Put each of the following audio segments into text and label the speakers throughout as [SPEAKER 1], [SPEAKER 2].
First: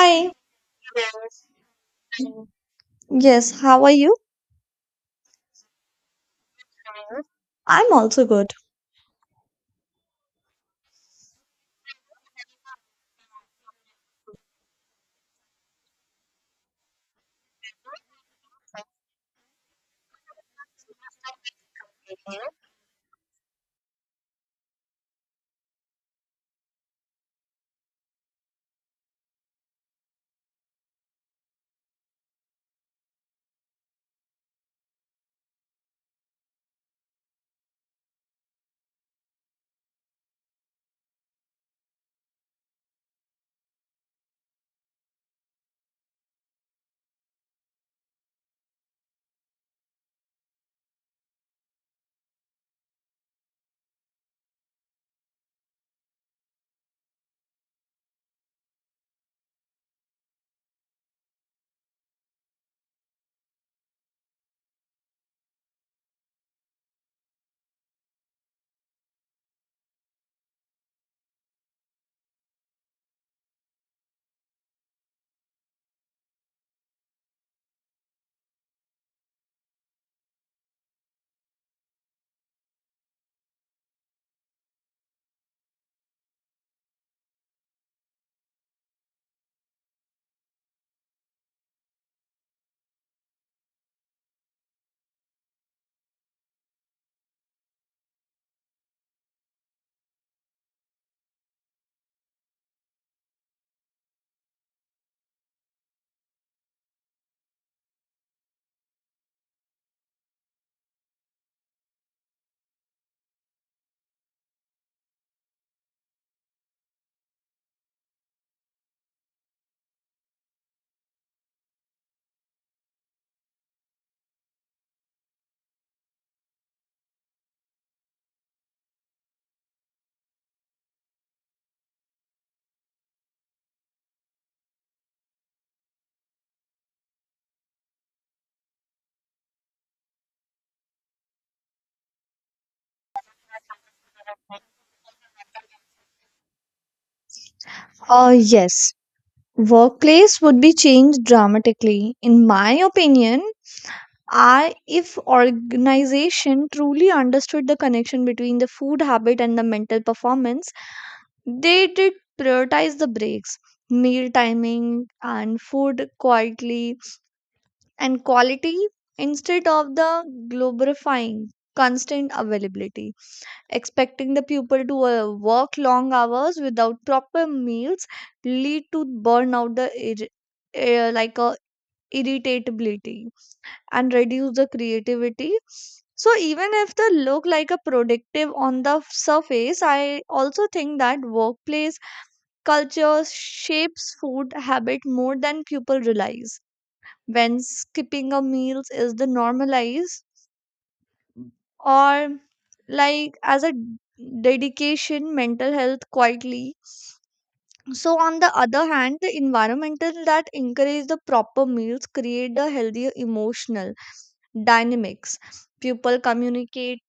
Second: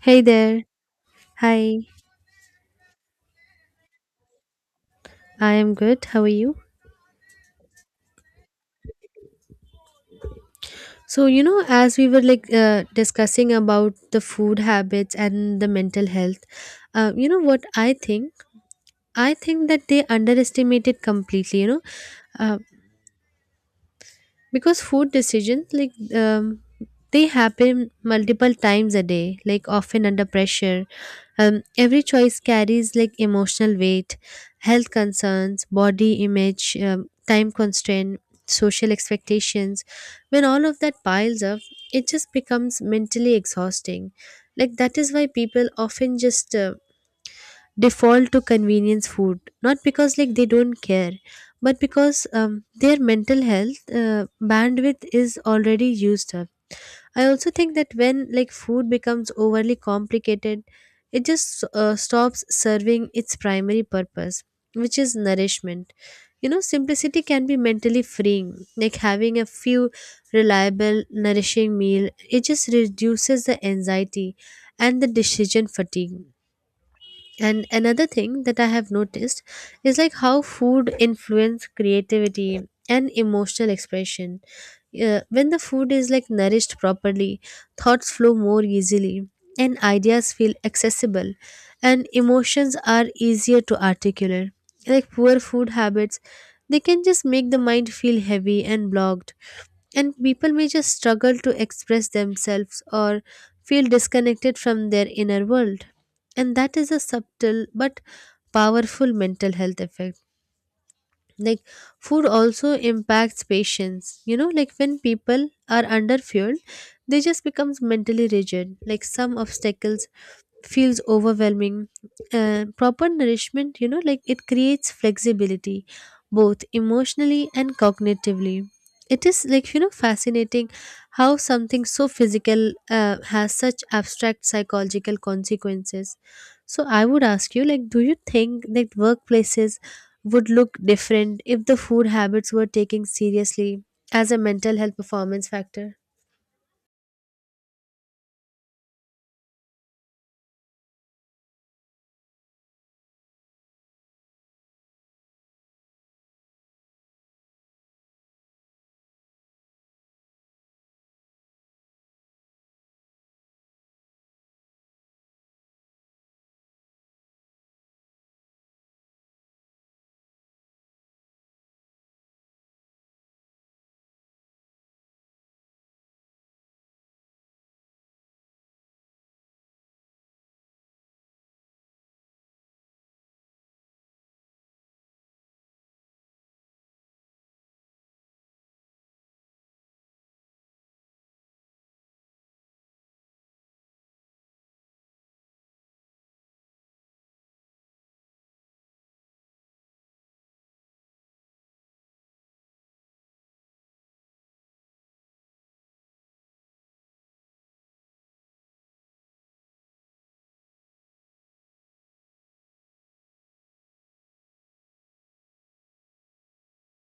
[SPEAKER 1] Hey there. Hi.
[SPEAKER 2] Yes, how are you?
[SPEAKER 1] I am good. How are you?
[SPEAKER 2] I'm also good.
[SPEAKER 1] So, as we were like discussing about the food habits and the mental health, you know what I think? I think that they underestimate it completely. Uh, because food decisions like um, they happen multiple times a day like often under pressure, every choice carries like emotional weight, health concerns, body image, time constraint, social expectations. When all of that piles up, it just becomes mentally exhausting. Like, that is why people often just default to convenience food, not because like they don't care, but because, their mental health, bandwidth is already used up. I also think that when like food becomes overly complicated, it just stops serving its primary purpose, which is nourishment. You know, simplicity can be mentally freeing, like having a few reliable nourishing meal, it just reduces the anxiety and the decision fatigue. And another thing that I have noticed is like how food influence creativity and emotional expression. When the food is like nourished properly, thoughts flow more easily and ideas feel accessible and emotions are easier to articulate. Like poor food habits, they can just make the mind feel heavy and blocked, and people may just struggle to express themselves or feel disconnected from their inner world. And that is a subtle but powerful mental health effect. Like food also impacts patience. You know, like when people are under fueled, they just becomes mentally rigid, like some obstacles feels overwhelming. And proper nourishment, you know, like it creates flexibility both emotionally and cognitively. It is like, you know, fascinating how something so physical has such abstract psychological consequences. So I would ask you, like, do you think that workplaces would look different if the food habits were taken seriously as a mental health performance factor?
[SPEAKER 2] Uh, yes, Workplace would be changed dramatically. In my opinion, I if organization truly understood the connection between the food habit and the mental performance, they did prioritize the breaks, meal timing, and food quietly and quality instead of the glorifying constant availability. Expecting the pupil to work long hours without proper meals lead to burnout the ir- like a irritability and reduce the creativity, so even if they look like a productive on the surface. I also think that workplace culture shapes food habit more than people realize, when skipping a meals is the normalized, or like as a dedication mental health quietly. So on the other hand, the environmental that encourage the proper meals create the healthier emotional dynamics. People communicate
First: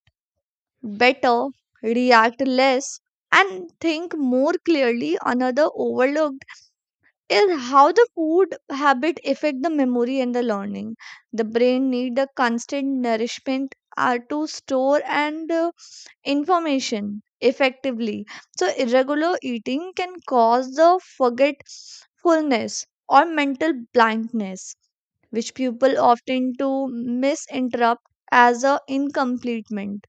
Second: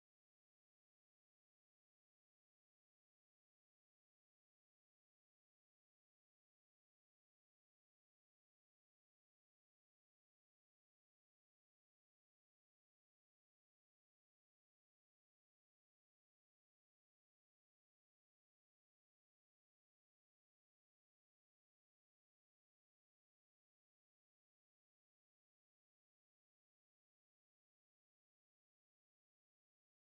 [SPEAKER 2] better, react less, and think more clearly. Another overlooked is how the food habit affect the memory and the learning. The brain need the constant nourishment are to store and information effectively. So, irregular eating can cause the forgetfulness or mental blindness, which people often to misinterpret as a incompletement.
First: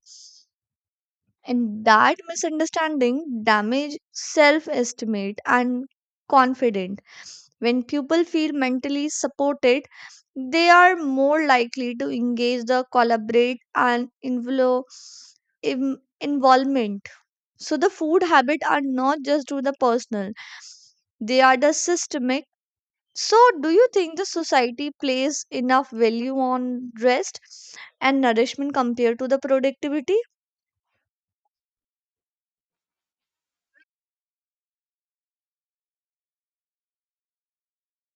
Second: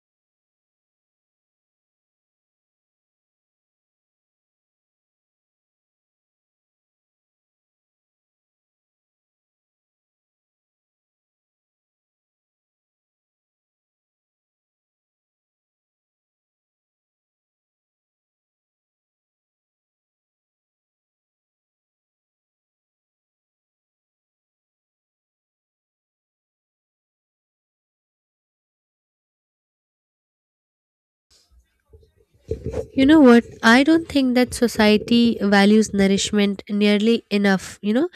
[SPEAKER 2] And that misunderstanding damage self-estimate and confidence. When people feel mentally supported, they are more likely to engage the collaborate and involve involvement, so the food habit are not just to the personal, they are the systemic. So do you think the society plays enough value on rest and nourishment compared to the productivity?
[SPEAKER 1] You know what? I don't think that society values nourishment nearly enough, you know,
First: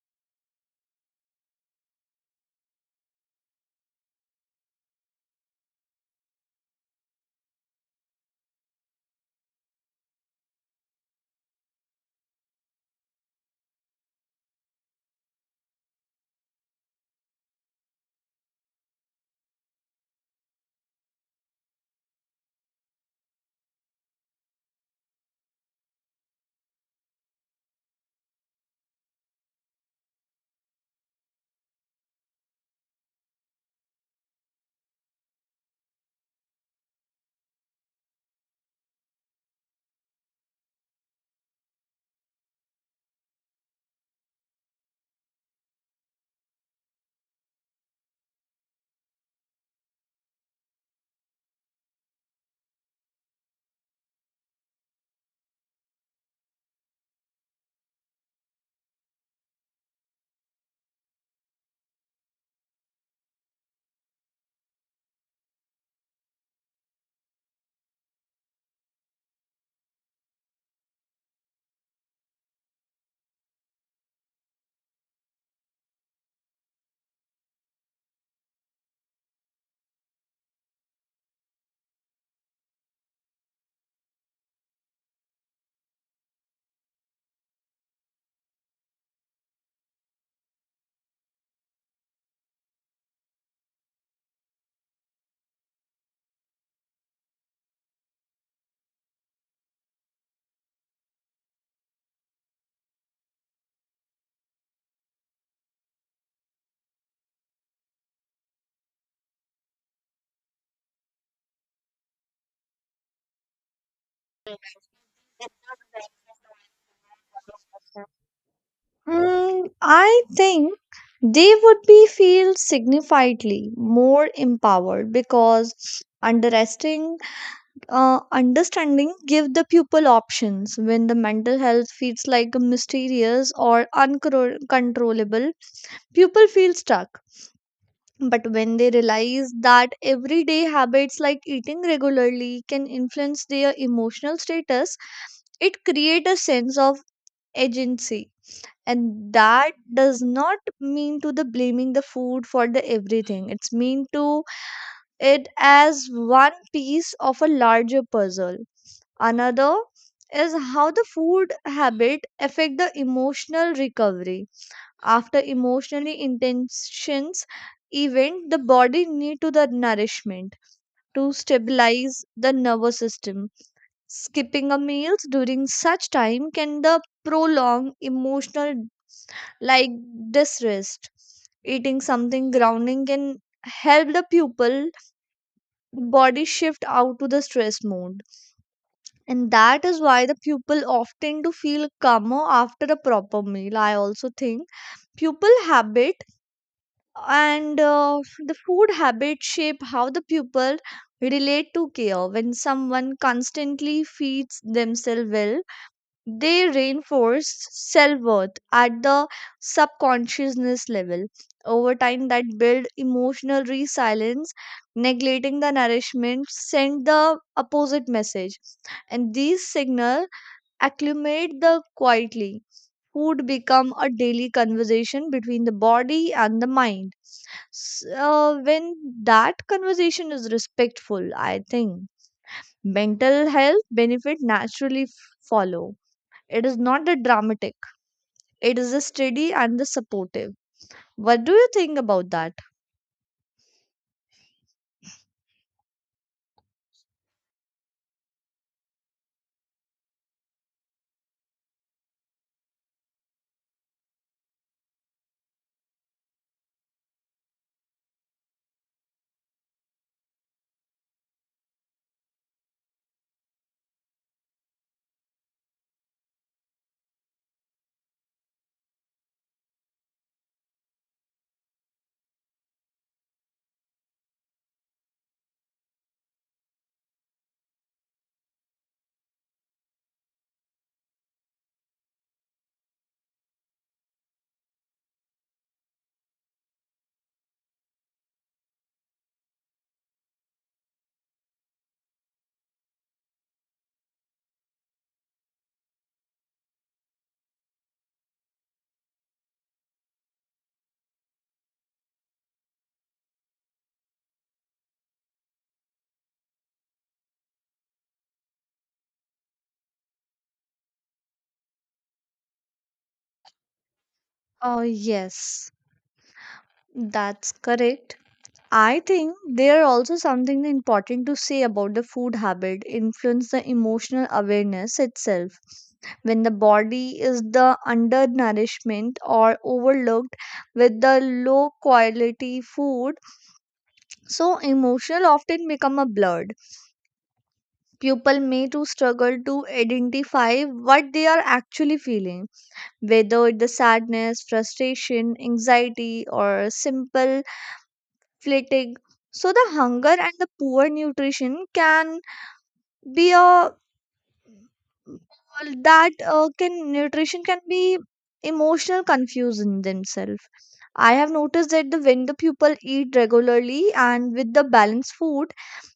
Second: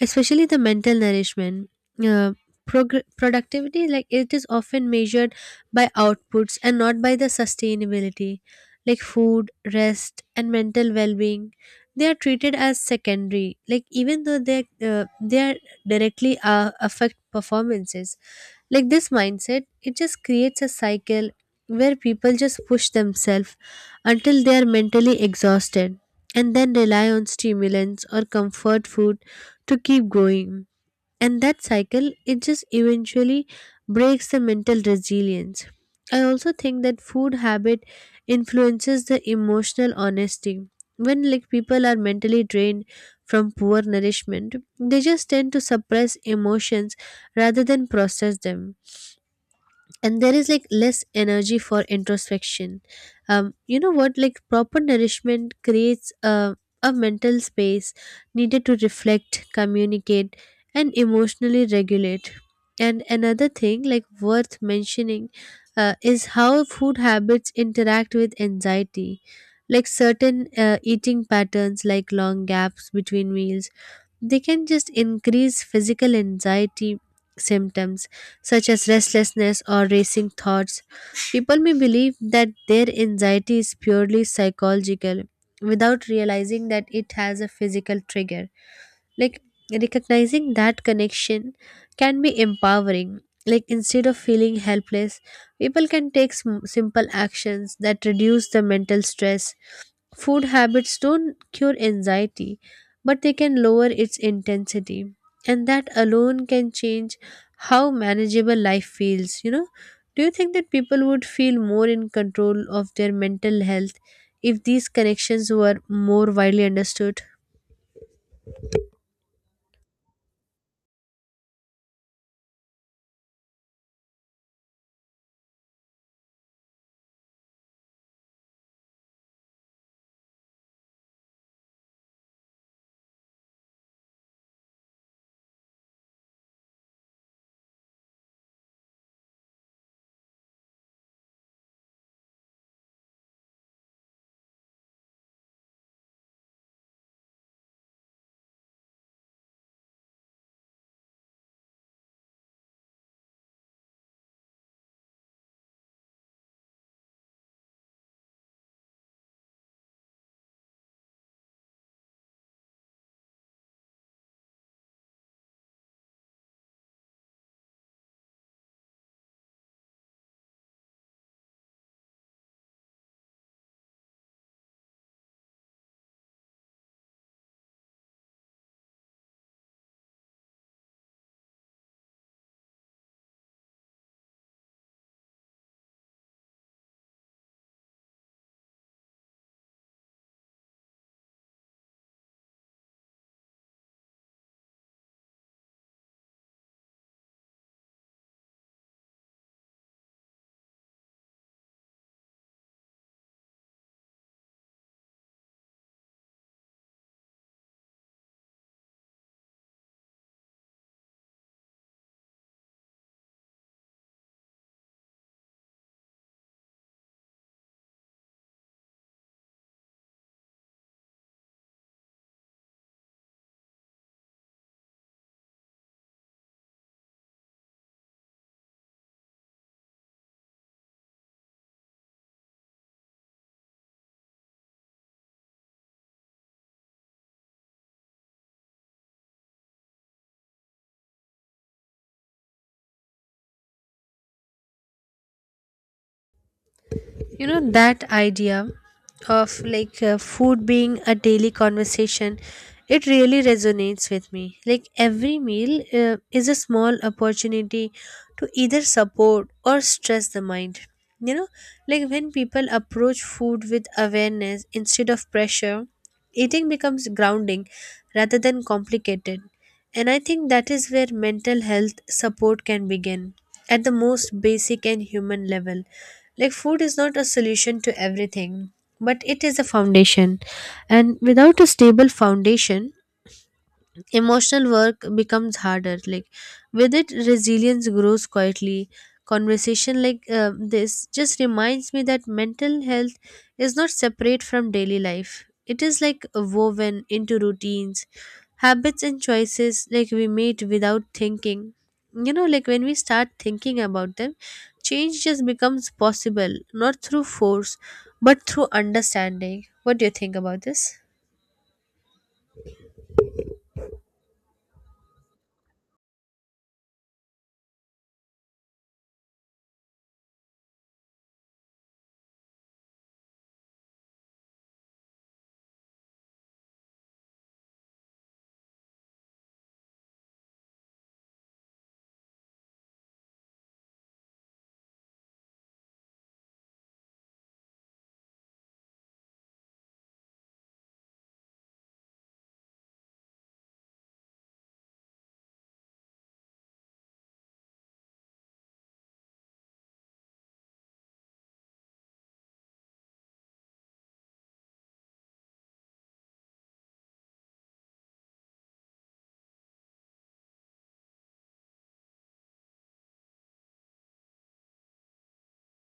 [SPEAKER 1] especially the mental nourishment. Uh, Productivity, like it is often measured by outputs and not by the sustainability, like food, rest, and mental well being. They are treated as secondary, like even though they they are directly affect performances. Like this mindset, it just creates a cycle where people just push themselves until they are mentally exhausted and then rely on stimulants or comfort food to keep going. And that cycle, it just eventually breaks the mental resilience. I also think that food habit influences the emotional honesty. When like people are mentally drained from poor nourishment, they just tend to suppress emotions rather than process them, and there is like less energy for introspection. You know what, like proper nourishment creates a mental space needed to reflect, communicate, and emotionally regulate. And another thing like worth mentioning is how food habits interact with anxiety. Like certain eating patterns like long gaps between meals, they can just increase physical anxiety symptoms such as restlessness or racing thoughts. People may believe that their anxiety is purely psychological without realizing that it has a physical trigger. Like recognizing that connection can be empowering. Like instead of feeling helpless, people can take simple actions that reduce the mental stress. Food habits don't cure anxiety, but they can lower its intensity. And that alone can change how manageable life feels, you know. Do you think that people would feel more in control of their mental health if these connections were more widely understood?
[SPEAKER 2] Mm, I think they would be feel significantly more empowered because underestimating understanding give the pupil options. When the mental health feels like mysterious or uncontrollable, pupil feels stuck. But when they realize that everyday habits like eating regularly can influence their emotional status, it creates a sense of agency. And that does not mean to the blaming the food for the everything. It's mean to it as one piece of a larger puzzle. Another is how the food habit affect the emotional recovery after emotionally intentions event. The body need to the nourishment to stabilize the nervous system. Skipping a meals during such time can the prolong emotional, like, distress. Eating something grounding can help the pupil body shift out to the stress mode, and that is why the pupil often to feel calmer after a proper meal. I also think pupil habit and the food habits shape how the pupil relate to care. When someone constantly feeds themselves well, they reinforce self-worth at the subconsciousness level. Over time that build emotional resilience. Neglecting the nourishment send the opposite message, and these signal acclimate the quietly. Food become a daily conversation between the body and the mind. So when that conversation is respectful, I think mental health benefit naturally follow. It is not the dramatic. It is the steady and the supportive. What do you think about that?
[SPEAKER 1] You know, that idea of like food being a daily conversation, it really resonates with me. Like every meal is a small opportunity to either support or stress the mind. You know, like when people approach food with awareness instead of pressure, eating becomes grounding rather than complicated. And I think that is where mental health support can begin, at the most basic and human level. Like, food is not a solution to everything, but it is a foundation. And without a stable foundation, emotional work becomes harder. Like with it, resilience grows quietly. Conversation like this just reminds me that mental health is not separate from daily life. It is like woven into routines, habits, and choices like we made without thinking. You know, like when we start thinking about them, change just becomes possible, not through force, but through understanding. What do you think about this?
[SPEAKER 2] Oh yes, that's correct. I think there are also something important to say about the food habit influence the emotional awareness itself. When the body is the undernourishment or overlooked with the low quality food, so emotional often become a blurred. People may to struggle to identify what they are actually feeling, whether it's the sadness, frustration, anxiety, or simple fatigue. So the hunger and the poor nutrition can be a well, that can nutrition can be emotional confusion themselves. I have noticed that the when the people eat regularly and with the balanced food,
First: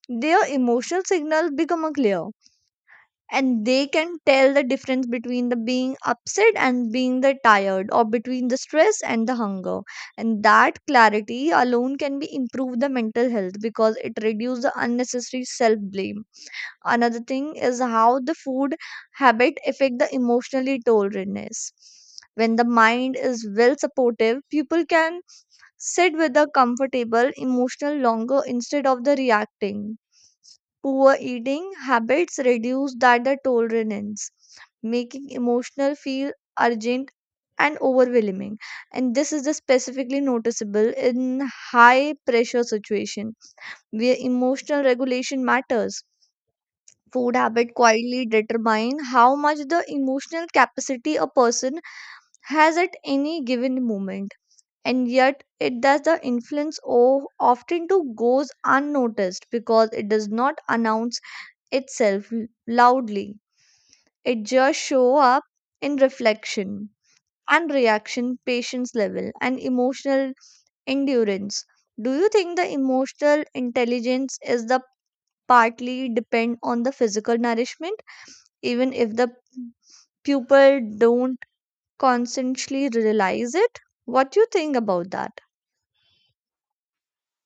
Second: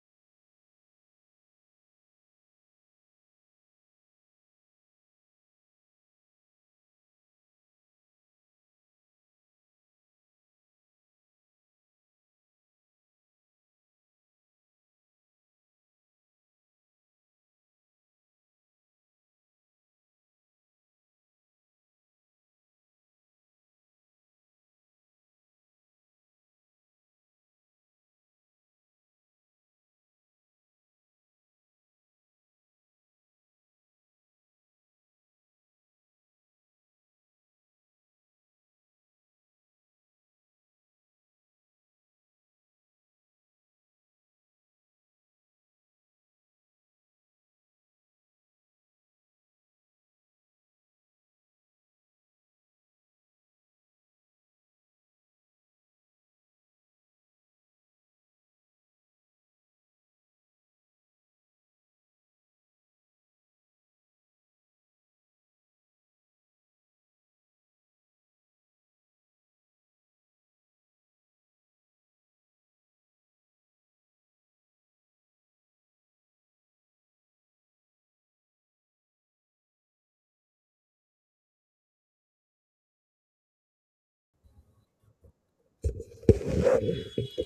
[SPEAKER 2] their emotional signals become a clear, and they can tell the difference between the being upset and being the tired, or between the stress and the hunger. And that clarity alone can be improve the mental health because it reduces the unnecessary self blame. Another thing is how the food habit affect the emotionally tolerance. When the mind is well supportive, people can sit with the comfortable emotional longer instead of the reacting. Poor eating habits reduce that the tolerance, making emotional feel urgent and overwhelming. And this is the specifically noticeable in high pressure situation where emotional regulation matters. Food habit quietly determine how much the emotional capacity a person has at any given moment, and yet it does the influence often to goes unnoticed because it does not announce itself loudly. It just show up in reflection and reaction, patience level, and emotional endurance. Do you think the emotional intelligence is the partly depend on the physical nourishment, even if the people don't consciously realize it? What you think about that?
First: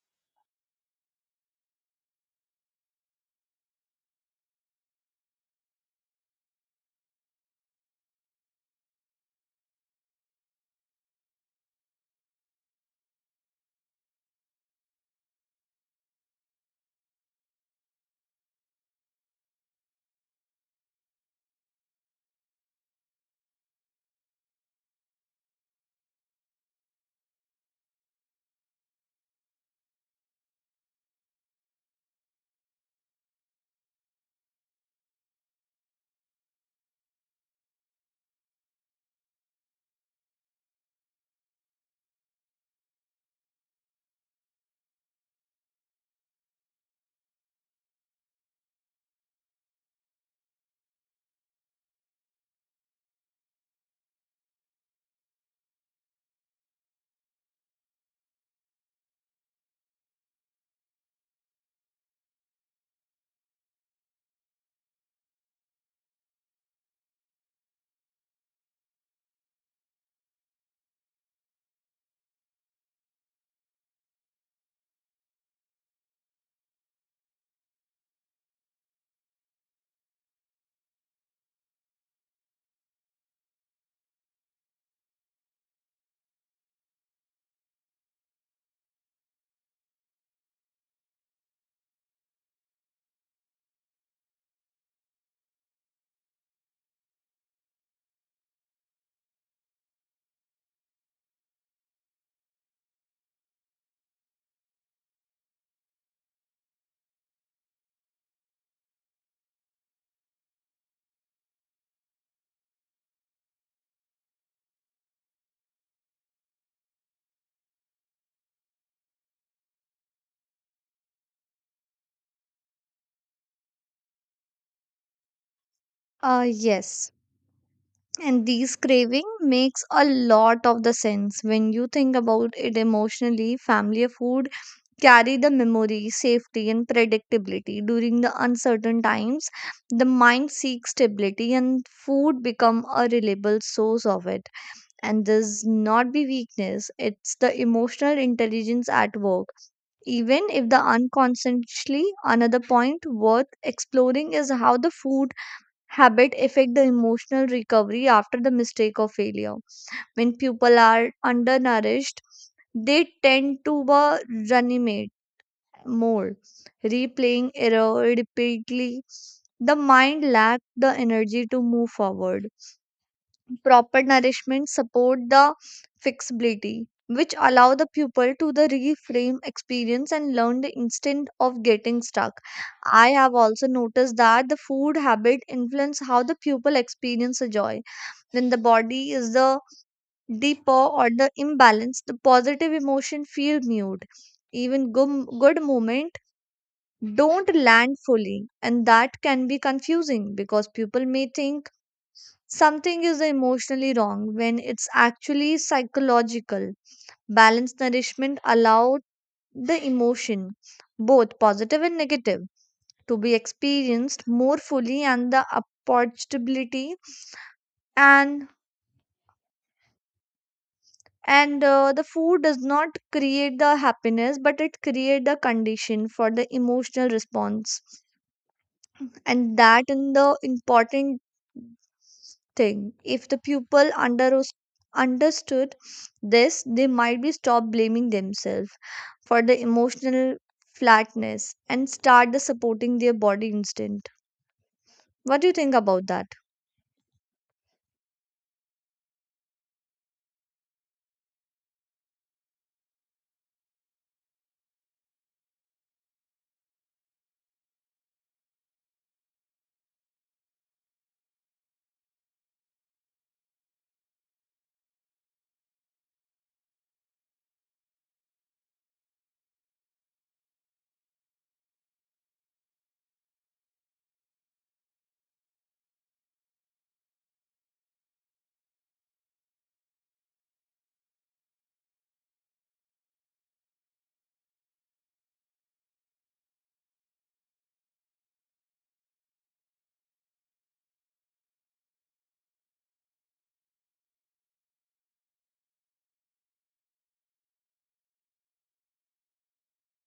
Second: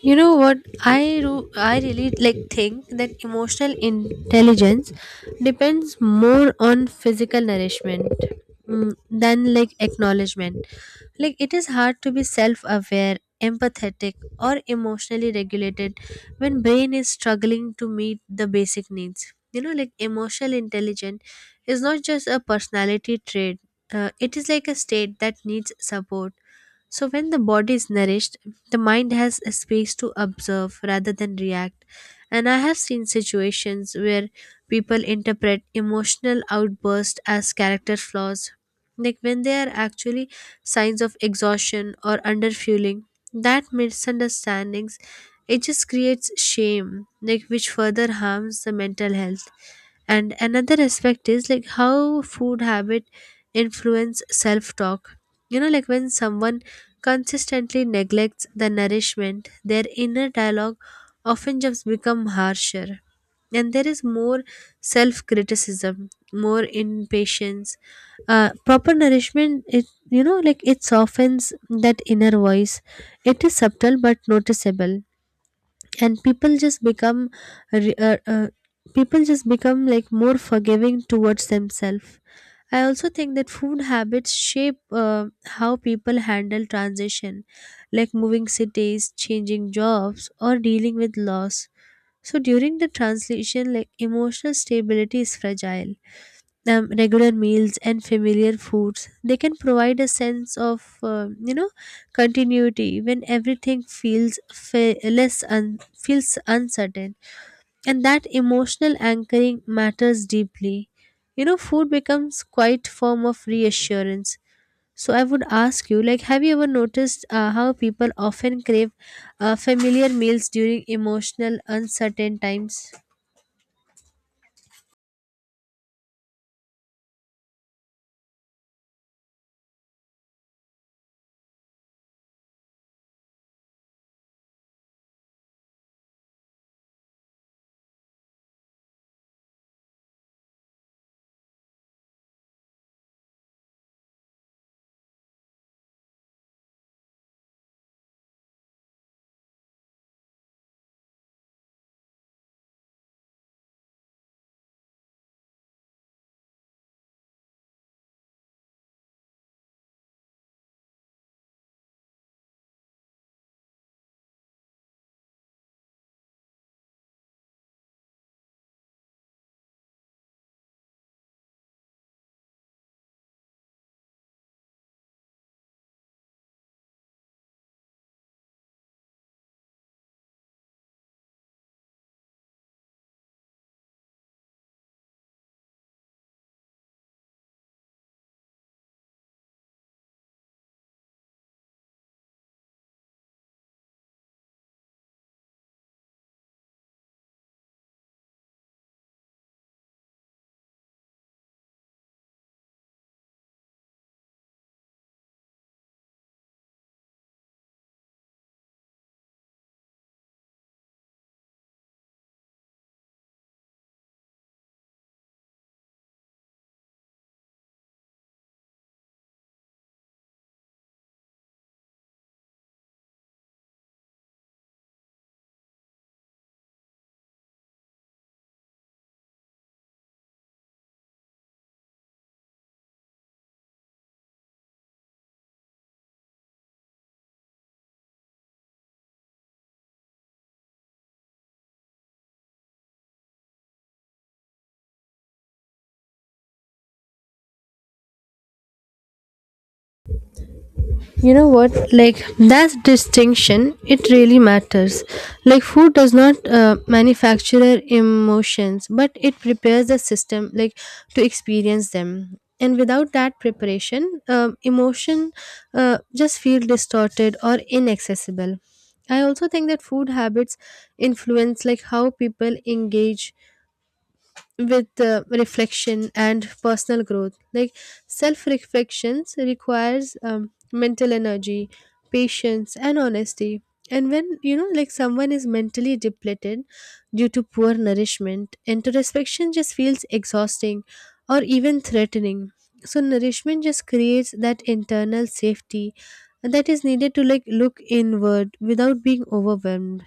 [SPEAKER 1] You know what, I really like think that emotional intelligence depends more on physical nourishment, mm, than like acknowledgement. Like it is hard to be self aware, empathetic, or emotionally regulated when brain is struggling to meet the basic needs. You know, like emotional intelligence is not just a personality trait. It is like a state that needs support. So when the body is nourished, the mind has a space to observe rather than react. And I have seen situations where people interpret emotional outbursts as character flaws, like when they are actually signs of exhaustion or underfueling. That misunderstandings, it just creates shame, like which further harms the mental health. And another aspect is like how food habit influence self talk. You know, like when someone consistently neglects the nourishment, their inner dialogue often just become harsher, and there is more self criticism, more impatience. Proper nourishment, it, you know, like it softens that inner voice. It is subtle but noticeable, and people just become re- uh, uh, people just become like more forgiving towards themselves. I also think that food habits shape how people handle transition, like moving cities, changing jobs, or dealing with loss. So during the translation, like emotional stability is fragile. Regular meals and familiar foods, they can provide a sense of, you know, continuity when everything feels fa- less un- feels uncertain. And that emotional anchoring matters deeply. You know, food becomes quite form of reassurance. So I would ask you, like, have you ever noticed, how people often crave familiar meals during emotional uncertain times?
[SPEAKER 2] Yes. And these craving makes a lot of the sense when you think about it emotionally. Family food carry the memory, safety, and predictability. During the uncertain times, the mind seeks stability, and food become a reliable source of it. And this not be weakness; it's the emotional intelligence at work, even if the unconsciously. Another point worth exploring is how the food habit affect the emotional recovery after the mistake or failure. When people are undernourished, they tend to ruminate more, replaying error repeatedly. The mind lacks the energy to move forward. Proper nourishment support the flexibility which allow the pupil to the reframe experience and learn the instant of getting stuck. I have also noticed that the food habit influence how the pupil experience the joy. When the body is the deeper or the imbalance, the positive emotion feel mute. Even good moment don't land fully, and that can be confusing because people may think something is emotionally wrong when it's actually psychological. Balanced nourishment allows the emotion, both positive and negative, to be experienced more fully, and the approachability. And the food does not create the happiness, but it creates the condition for the emotional response, and that in the important thing. If the pupil understood this, they might be stop blaming themselves for the emotional flatness and start the supporting their body instinct. What do you think about that?
[SPEAKER 1] You know what, like that distinction, it really matters. Like food does not manufacture emotions, but it prepares the system, like, to experience them. And without that preparation, emotion just feel distorted or inaccessible. I also think that food habits influence like how people engage with reflection and personal growth. Like self reflections requires mental energy, patience, and honesty. And when, you know, like someone is mentally depleted due to poor nourishment, introspection just feels exhausting or even threatening. So nourishment just creates that internal safety that is needed to like look inward without being overwhelmed.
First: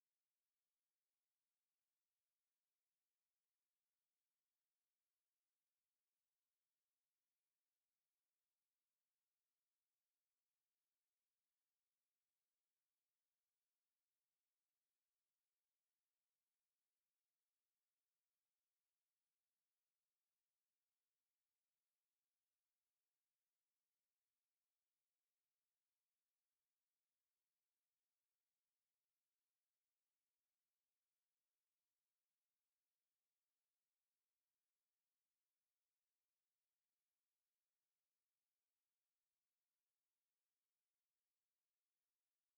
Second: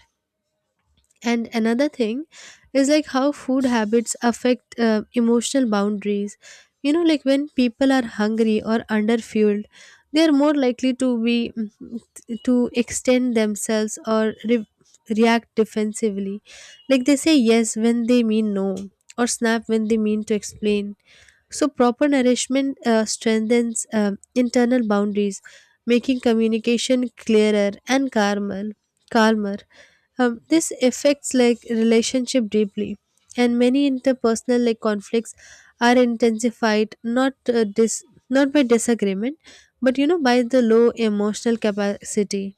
[SPEAKER 1] And another thing is like how food habits affect emotional boundaries. You know, like when people are hungry or underfueled, they are more likely to be, to extend themselves or react defensively. Like they say yes when they mean no, or snap when they mean to explain. So proper nourishment strengthens internal boundaries, making communication clearer and calmer. Calmer. This affects like relationship deeply, and many interpersonal like conflicts are intensified uh, dis- not by disagreement, but, you know, by the low emotional capacity.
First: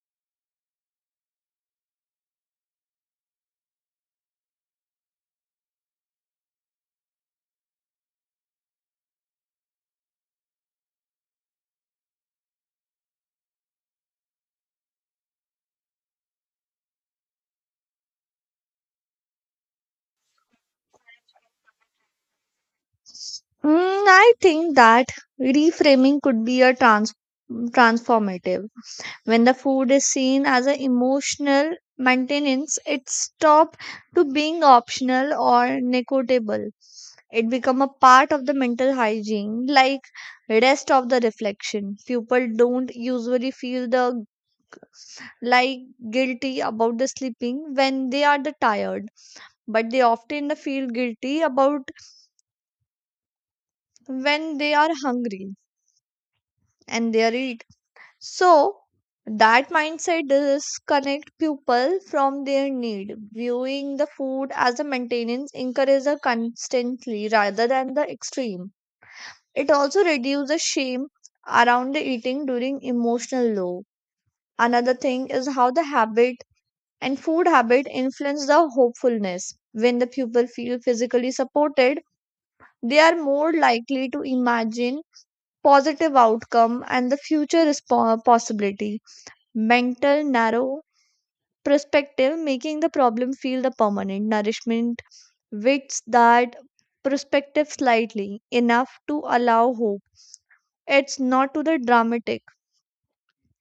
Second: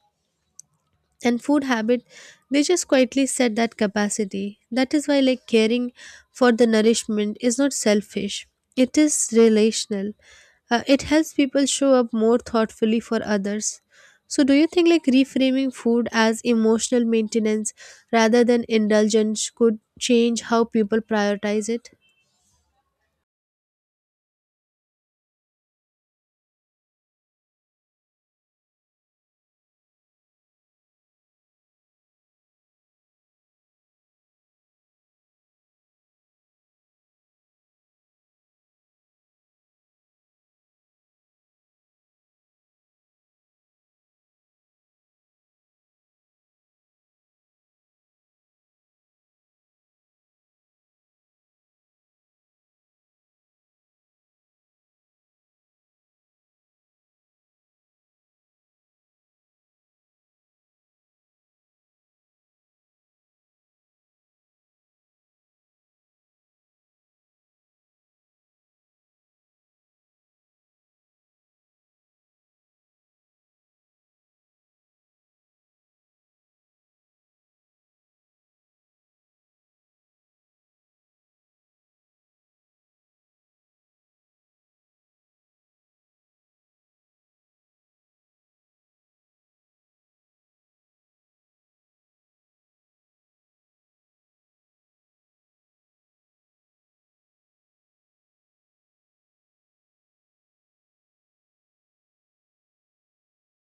[SPEAKER 1] And food habit, they just quietly set that capacity. That is why, like, caring for the nourishment is not selfish, it is relational. It helps people show up more thoughtfully for others. So do you think like reframing food as emotional maintenance rather than indulgence could change how people prioritize it?
[SPEAKER 2] Mm, I think that reframing could be a transformative. When the food is seen as an emotional maintenance, it stop to being optional or negotiable. It become a part of the mental hygiene, like rest of the reflection. People don't usually feel the, like, guilty about the sleeping when they are the tired, but they often the feel guilty about when they are hungry and they are eat. So that mindset disconnect people from their need. Viewing the food as a maintenance encourages a constantly rather than the extreme. It also reduces shame around the eating during emotional low. Another thing is how the habit and food habit influence the hopefulness. When the pupil feel physically supported, they are more likely to imagine positive outcome and the future possibility. Mental narrow perspective making the problem feel the permanent. Nourishment widths that perspective slightly enough to allow hope. It's not to the dramatic.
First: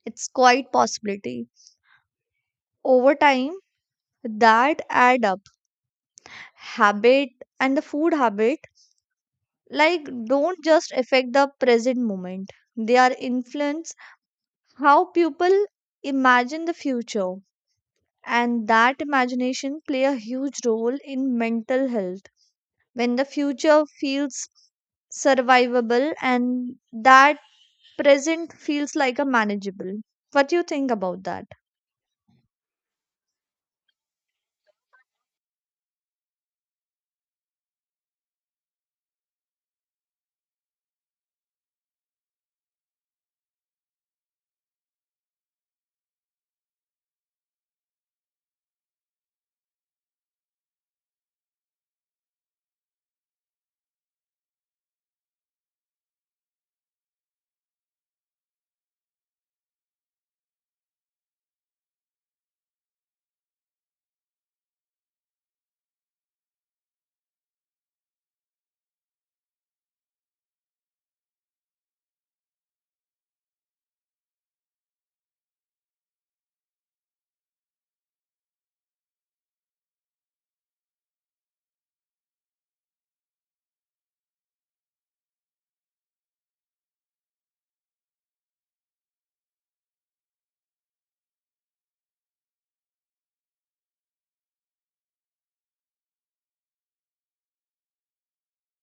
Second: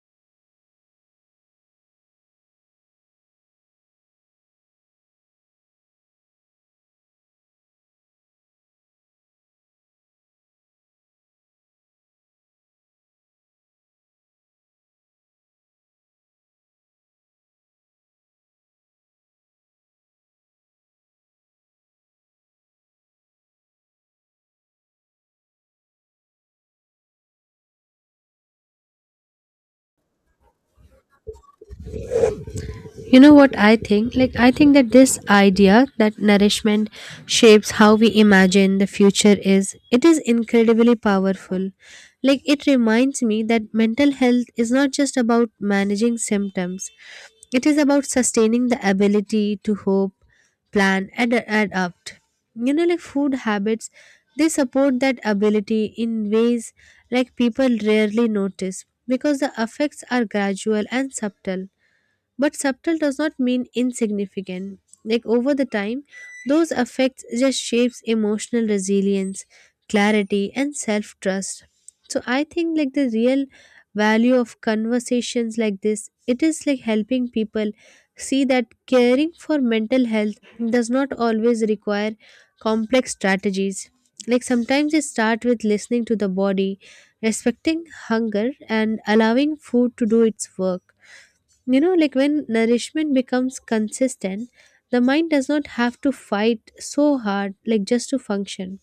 [SPEAKER 2] It's quite possibility. Over time, that add up. Habit and the food habit, like, don't just affect the present moment. They are influence how people imagine the future, and that imagination play a huge role in mental health. When the future feels survivable, and that present feels like a manageable. What do you think about that?
[SPEAKER 1] You know what I think? Like, I think that this idea that nourishment shapes how we imagine the future is, it is incredibly powerful. Like it reminds me that mental health is not just about managing symptoms, it is about sustaining the ability to hope, plan, and adapt. You know, like food habits, they support that ability in ways, like people rarely notice, because the effects are gradual and subtle. But subtle does not mean insignificant. Like over the time, those effects just shapes emotional resilience, clarity, and self-trust. So I think, like, the real value of conversations like this, it is like helping people see that caring for mental health does not always require complex strategies. Like sometimes it starts with listening to the body, respecting hunger, and allowing food to do its work. You know, like when nourishment becomes consistent, the mind does not have to fight so hard, like just to function.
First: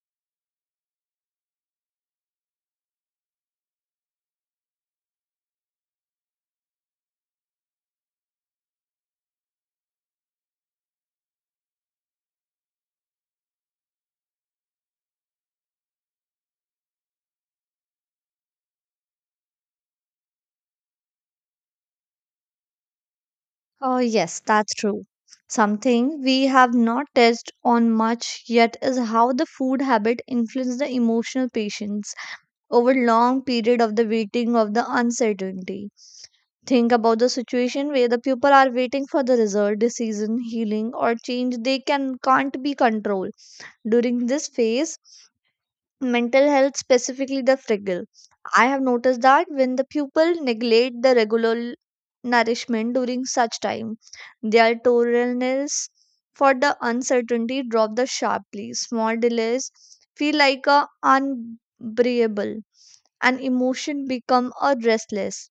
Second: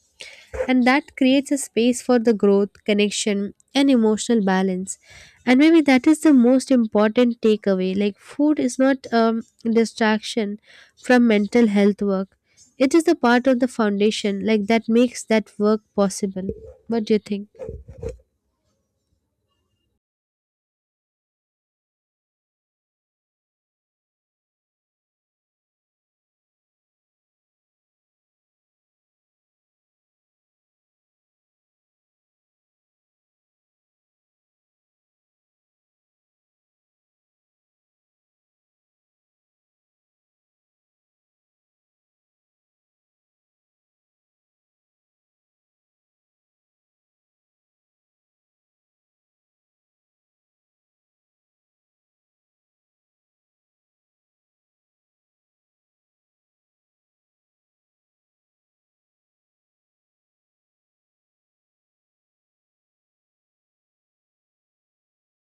[SPEAKER 1] And that creates a space for the growth, connection, and emotional balance. And maybe that is the most important takeaway. Like, food is not, distraction from mental health work, it is the part of the foundation, like, that makes that work possible. What do you think?
[SPEAKER 2] Oh, yes, that's true. Something we have not touched on much yet is how the food habit influence the emotional patience over long period of the waiting of the uncertainty. Think about the situation where the people are waiting for the result, decision, healing, or change they can't be controlled. During this phase, mental health specifically the fragile. I have noticed that when the pupil neglect the regular nourishment during such time, their tolerance for the uncertainty drop the sharply. Small delays feel like a unbearable, and emotion become a restless.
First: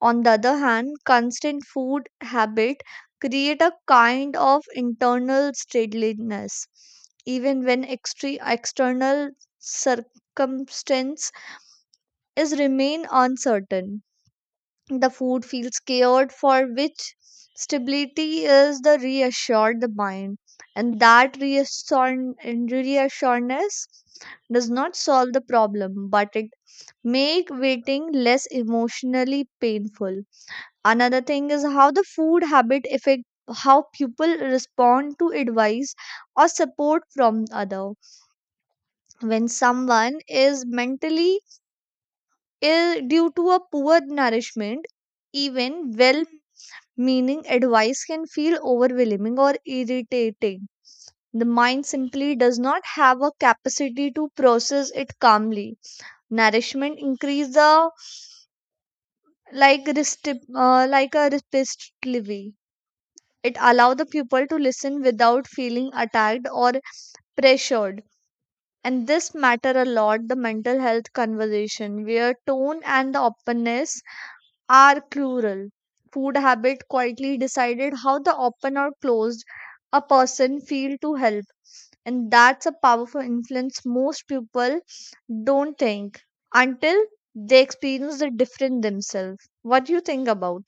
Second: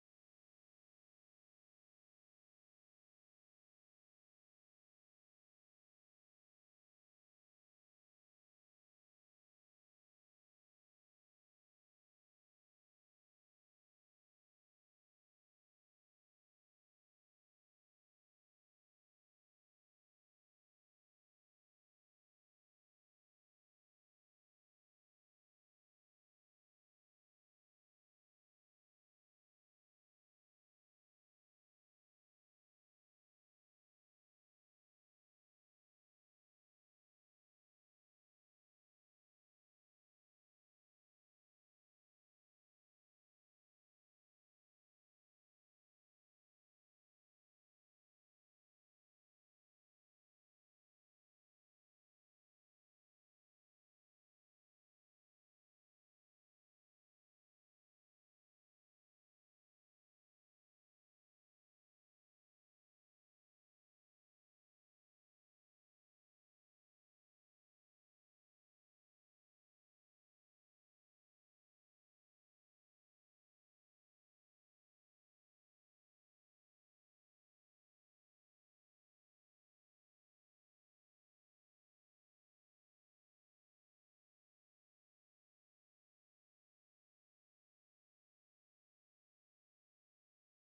[SPEAKER 2] On the other hand, constant food habit create a kind of internal steadiness, even when external circumstance is remain uncertain. The food feels scared, for which stability is the reassured the mind. And that reassurance does not solve the problem, but it make waiting less emotionally painful. Another thing is how the food habit affect how people respond to advice or support from other. When someone is mentally ill due to a poor nourishment, even well meaning advice can feel overwhelming or irritating. The mind simply does not have a capacity to process it calmly. Nourishment increase the like resti- like a repetitively. It allow the pupil to listen without feeling attacked or pressured. And this matter a lot the mental health conversation where tone and the openness are plural. Food habit quietly decided how the open or closed a person feel to help, and that's a powerful influence most people don't think until they experience the different themselves. What do you think about?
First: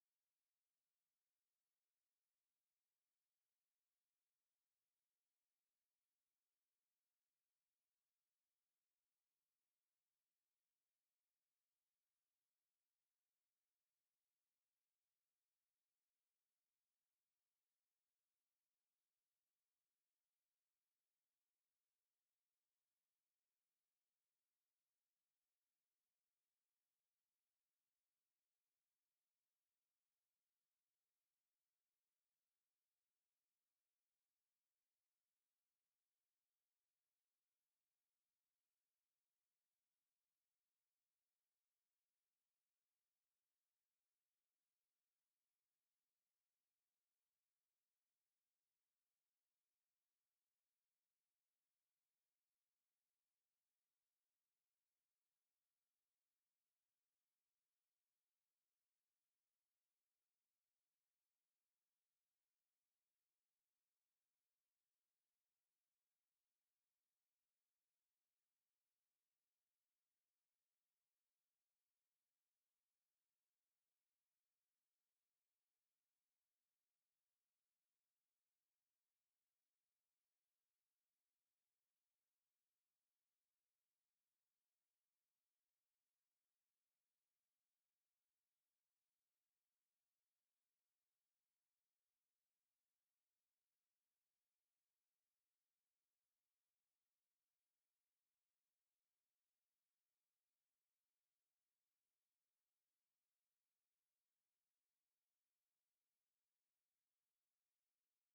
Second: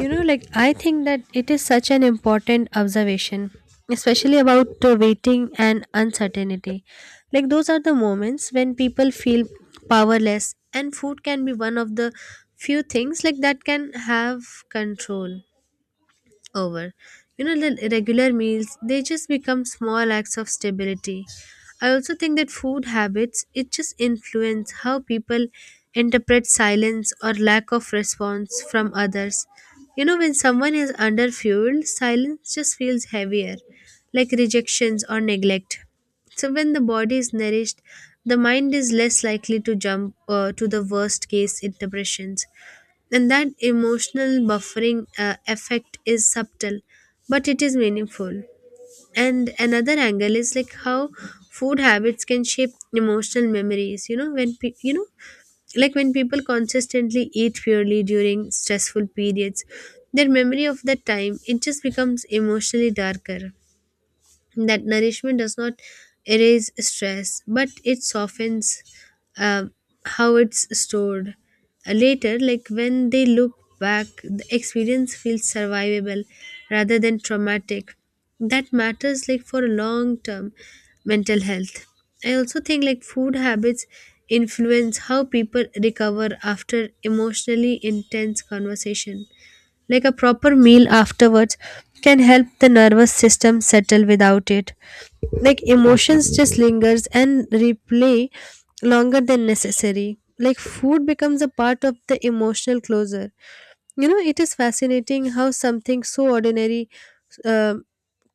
[SPEAKER 1] You know, like I think that it is such an important observation, especially about waiting and uncertainty. Like those are the moments when people feel powerless, and food can be one of the few things like that can have control over. You know, the regular meals, they just become small acts of stability. I also think that food habits, it just influence how people interpret silence or lack of response from others. You know, when someone is under, silence just feels heavier, like rejections or neglect. So, when the body is nourished, the mind is less likely to jump, to the worst case interpretations. And that emotional buffering effect is subtle, but it is meaningful. And another angle is like how food habits can shape emotional memories. You know, you know, like when people consistently eat purely during stressful periods, their memory of that time, it just becomes emotionally darker. That nourishment does not erase stress, but it softens um how it's stored. Later like when they look back, the experience feels survivable rather than traumatic. That matters, like, for long term mental health. I also think, like, food habits influence how people recover after emotionally intense conversation. Like a proper meal afterwards can help the nervous system settle. Without it, like emotions just lingers and replay longer than necessary. Like food becomes a part of the emotional closure. You know, it is fascinating how something so ordinary uh,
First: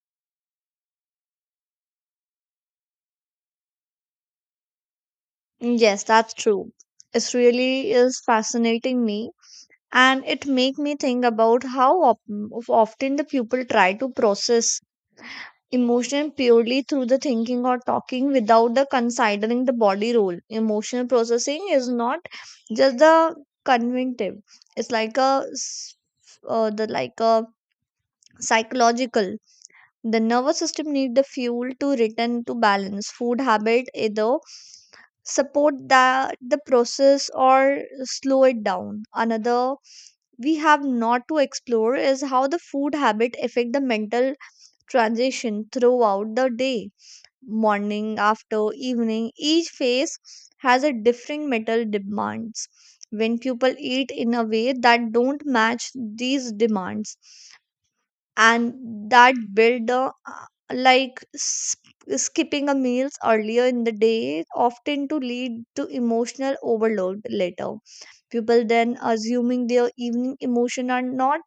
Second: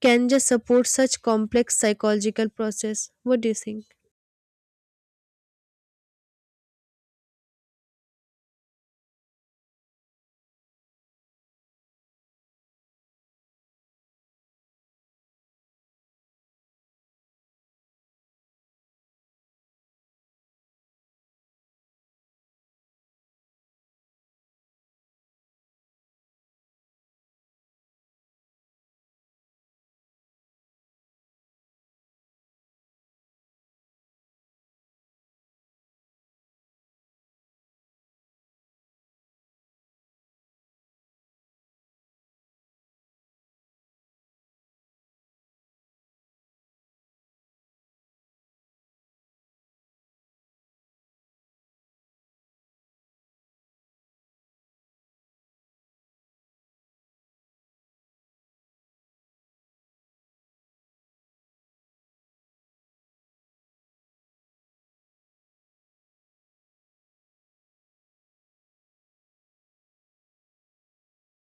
[SPEAKER 1] can just support such complex psychological process. What do you think?
[SPEAKER 2] Yes, that's true. It really is fascinating me, and it make me think about how op- of often the people try to process emotion purely through the thinking or talking without the considering the body role. Emotional processing is not just the cognitive. It's like a psychological. The nervous system need the fuel to return to balance. Food habit either support the process or slow it down. Another we have not to explore is how the food habit affect the mental transition throughout the day. Morning, after, evening, each phase has a different metal demands. When people eat in a way that don't match these demands, and that build the like s- skipping a meals earlier in the day often to lead to emotional overload later. People then assuming their evening emotion are not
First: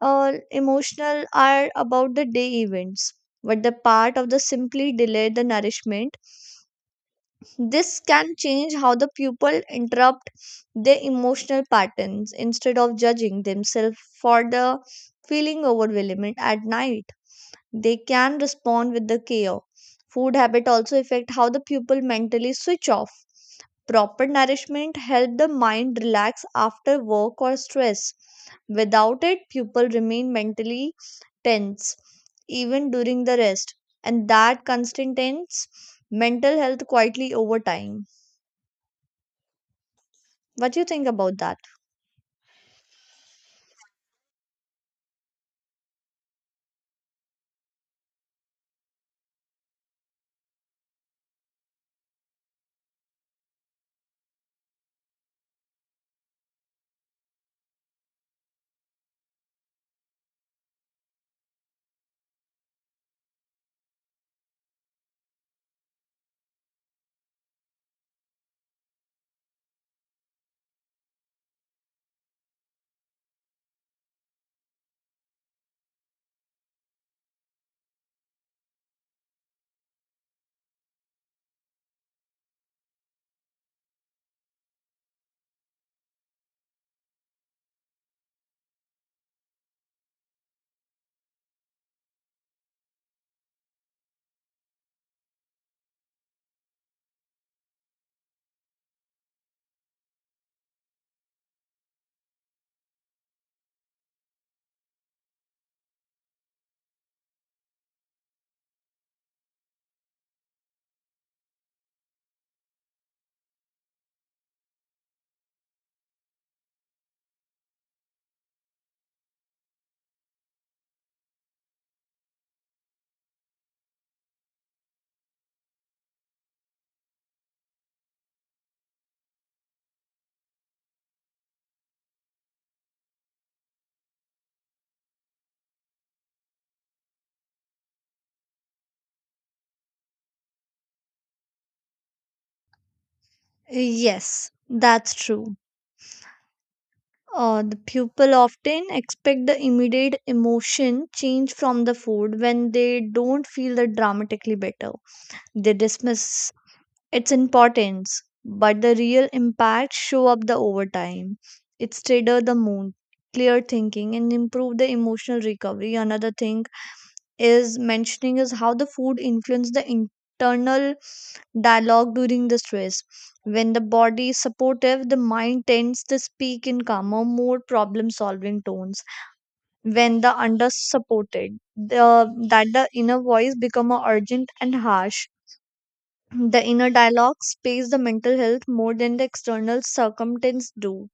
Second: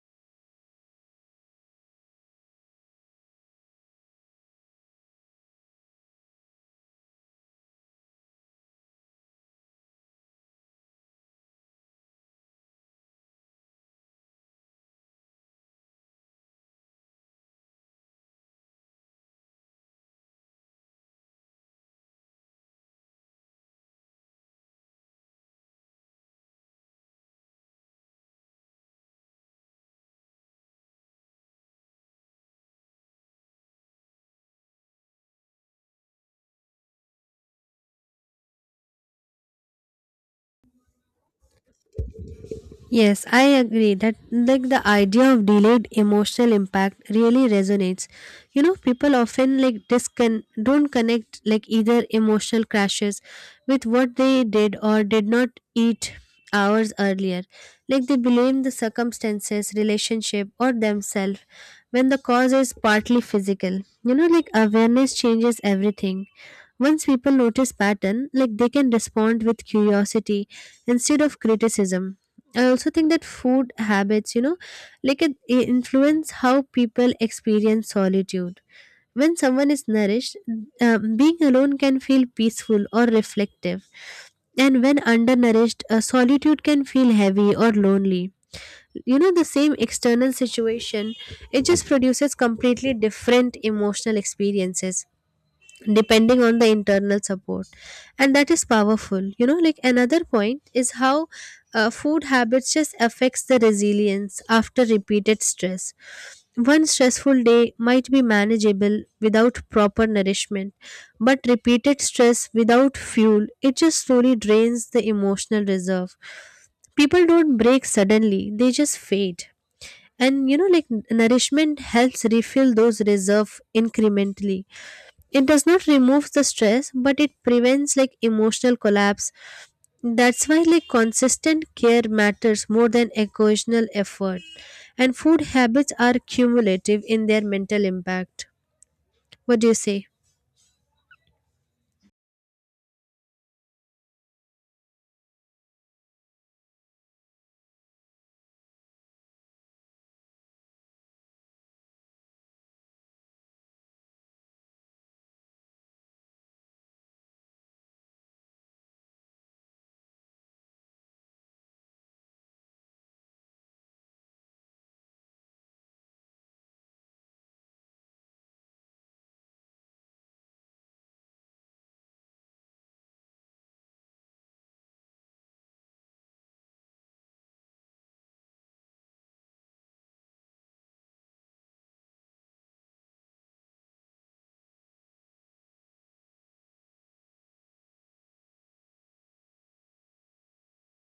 [SPEAKER 2] emotional are about the day events, but the part of the simply delay the nourishment. This can change how the pupil interrupt their emotional patterns. Instead of judging themselves for the feeling overwhelmed at night, they can respond with the care. Food habit also affect how the pupil mentally switch off. Proper nourishment help the mind relax after work or stress. Without it, pupil remain mentally tense even during the rest, and that constant tense mental health quietly over time. What do you think about that?
[SPEAKER 1] Yes, I agree that, like, the idea of delayed emotional impact really resonates. You know, people often like discon don't connect like either emotional crashes with what they did or did not eat hours earlier. Like they blame the circumstances, relationship, or themselves when the cause is partly physical. You know, like awareness changes everything. Once people notice pattern, like they can respond with curiosity instead of criticism. I also think that food habits, you know, like it influence how people experience solitude. When someone is nourished, being alone can feel peaceful or reflective. And when undernourished, solitude can feel heavy or lonely. You know, the same external situation, it just produces completely different emotional experiences depending on the internal support. And that is powerful. You know, like another point is how food habits just affects the resilience after repeated stress. One stressful day might be manageable without proper nourishment, but repeated stress without fuel, it just slowly drains the emotional reserve. People don't break suddenly, they just fade. And you know like nourishment helps refill those reserve incrementally. It does not remove the stress, but it prevents like emotional collapse. That's why, like, consistent care matters more than occasional effort. And food habits are cumulative in their mental impact. What do you say?
[SPEAKER 2] Yes, that's true. The people often expect the immediate emotion change from the food when they don't feel the dramatically better. They dismiss its importance, but the real impact show up the over time. It steadier the mood, clear thinking, and improve the emotional recovery. Another thing is mentioning is how the food influences the internal dialogue during the stress. When the body is supportive, the mind tends to speak in calmer, more problem solving tones. When the under supported, that the inner voice become more urgent and harsh. The inner dialogue space the mental health more than the external circumstance do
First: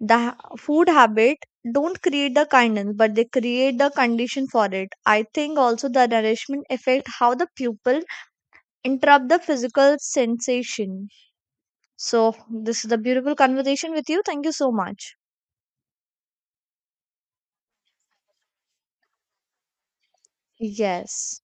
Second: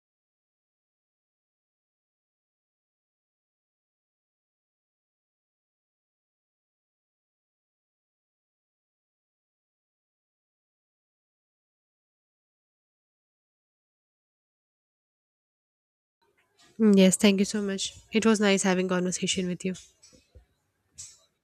[SPEAKER 2] food habit don't create the kindness, but they create the condition for it. I think also the nourishment affect how the pupil interrupt the physical sensation. So this is a beautiful conversation with you. Thank you so much.
[SPEAKER 1] Yes, thank you so much. It was nice having conversation with you.
[SPEAKER 2] Yes.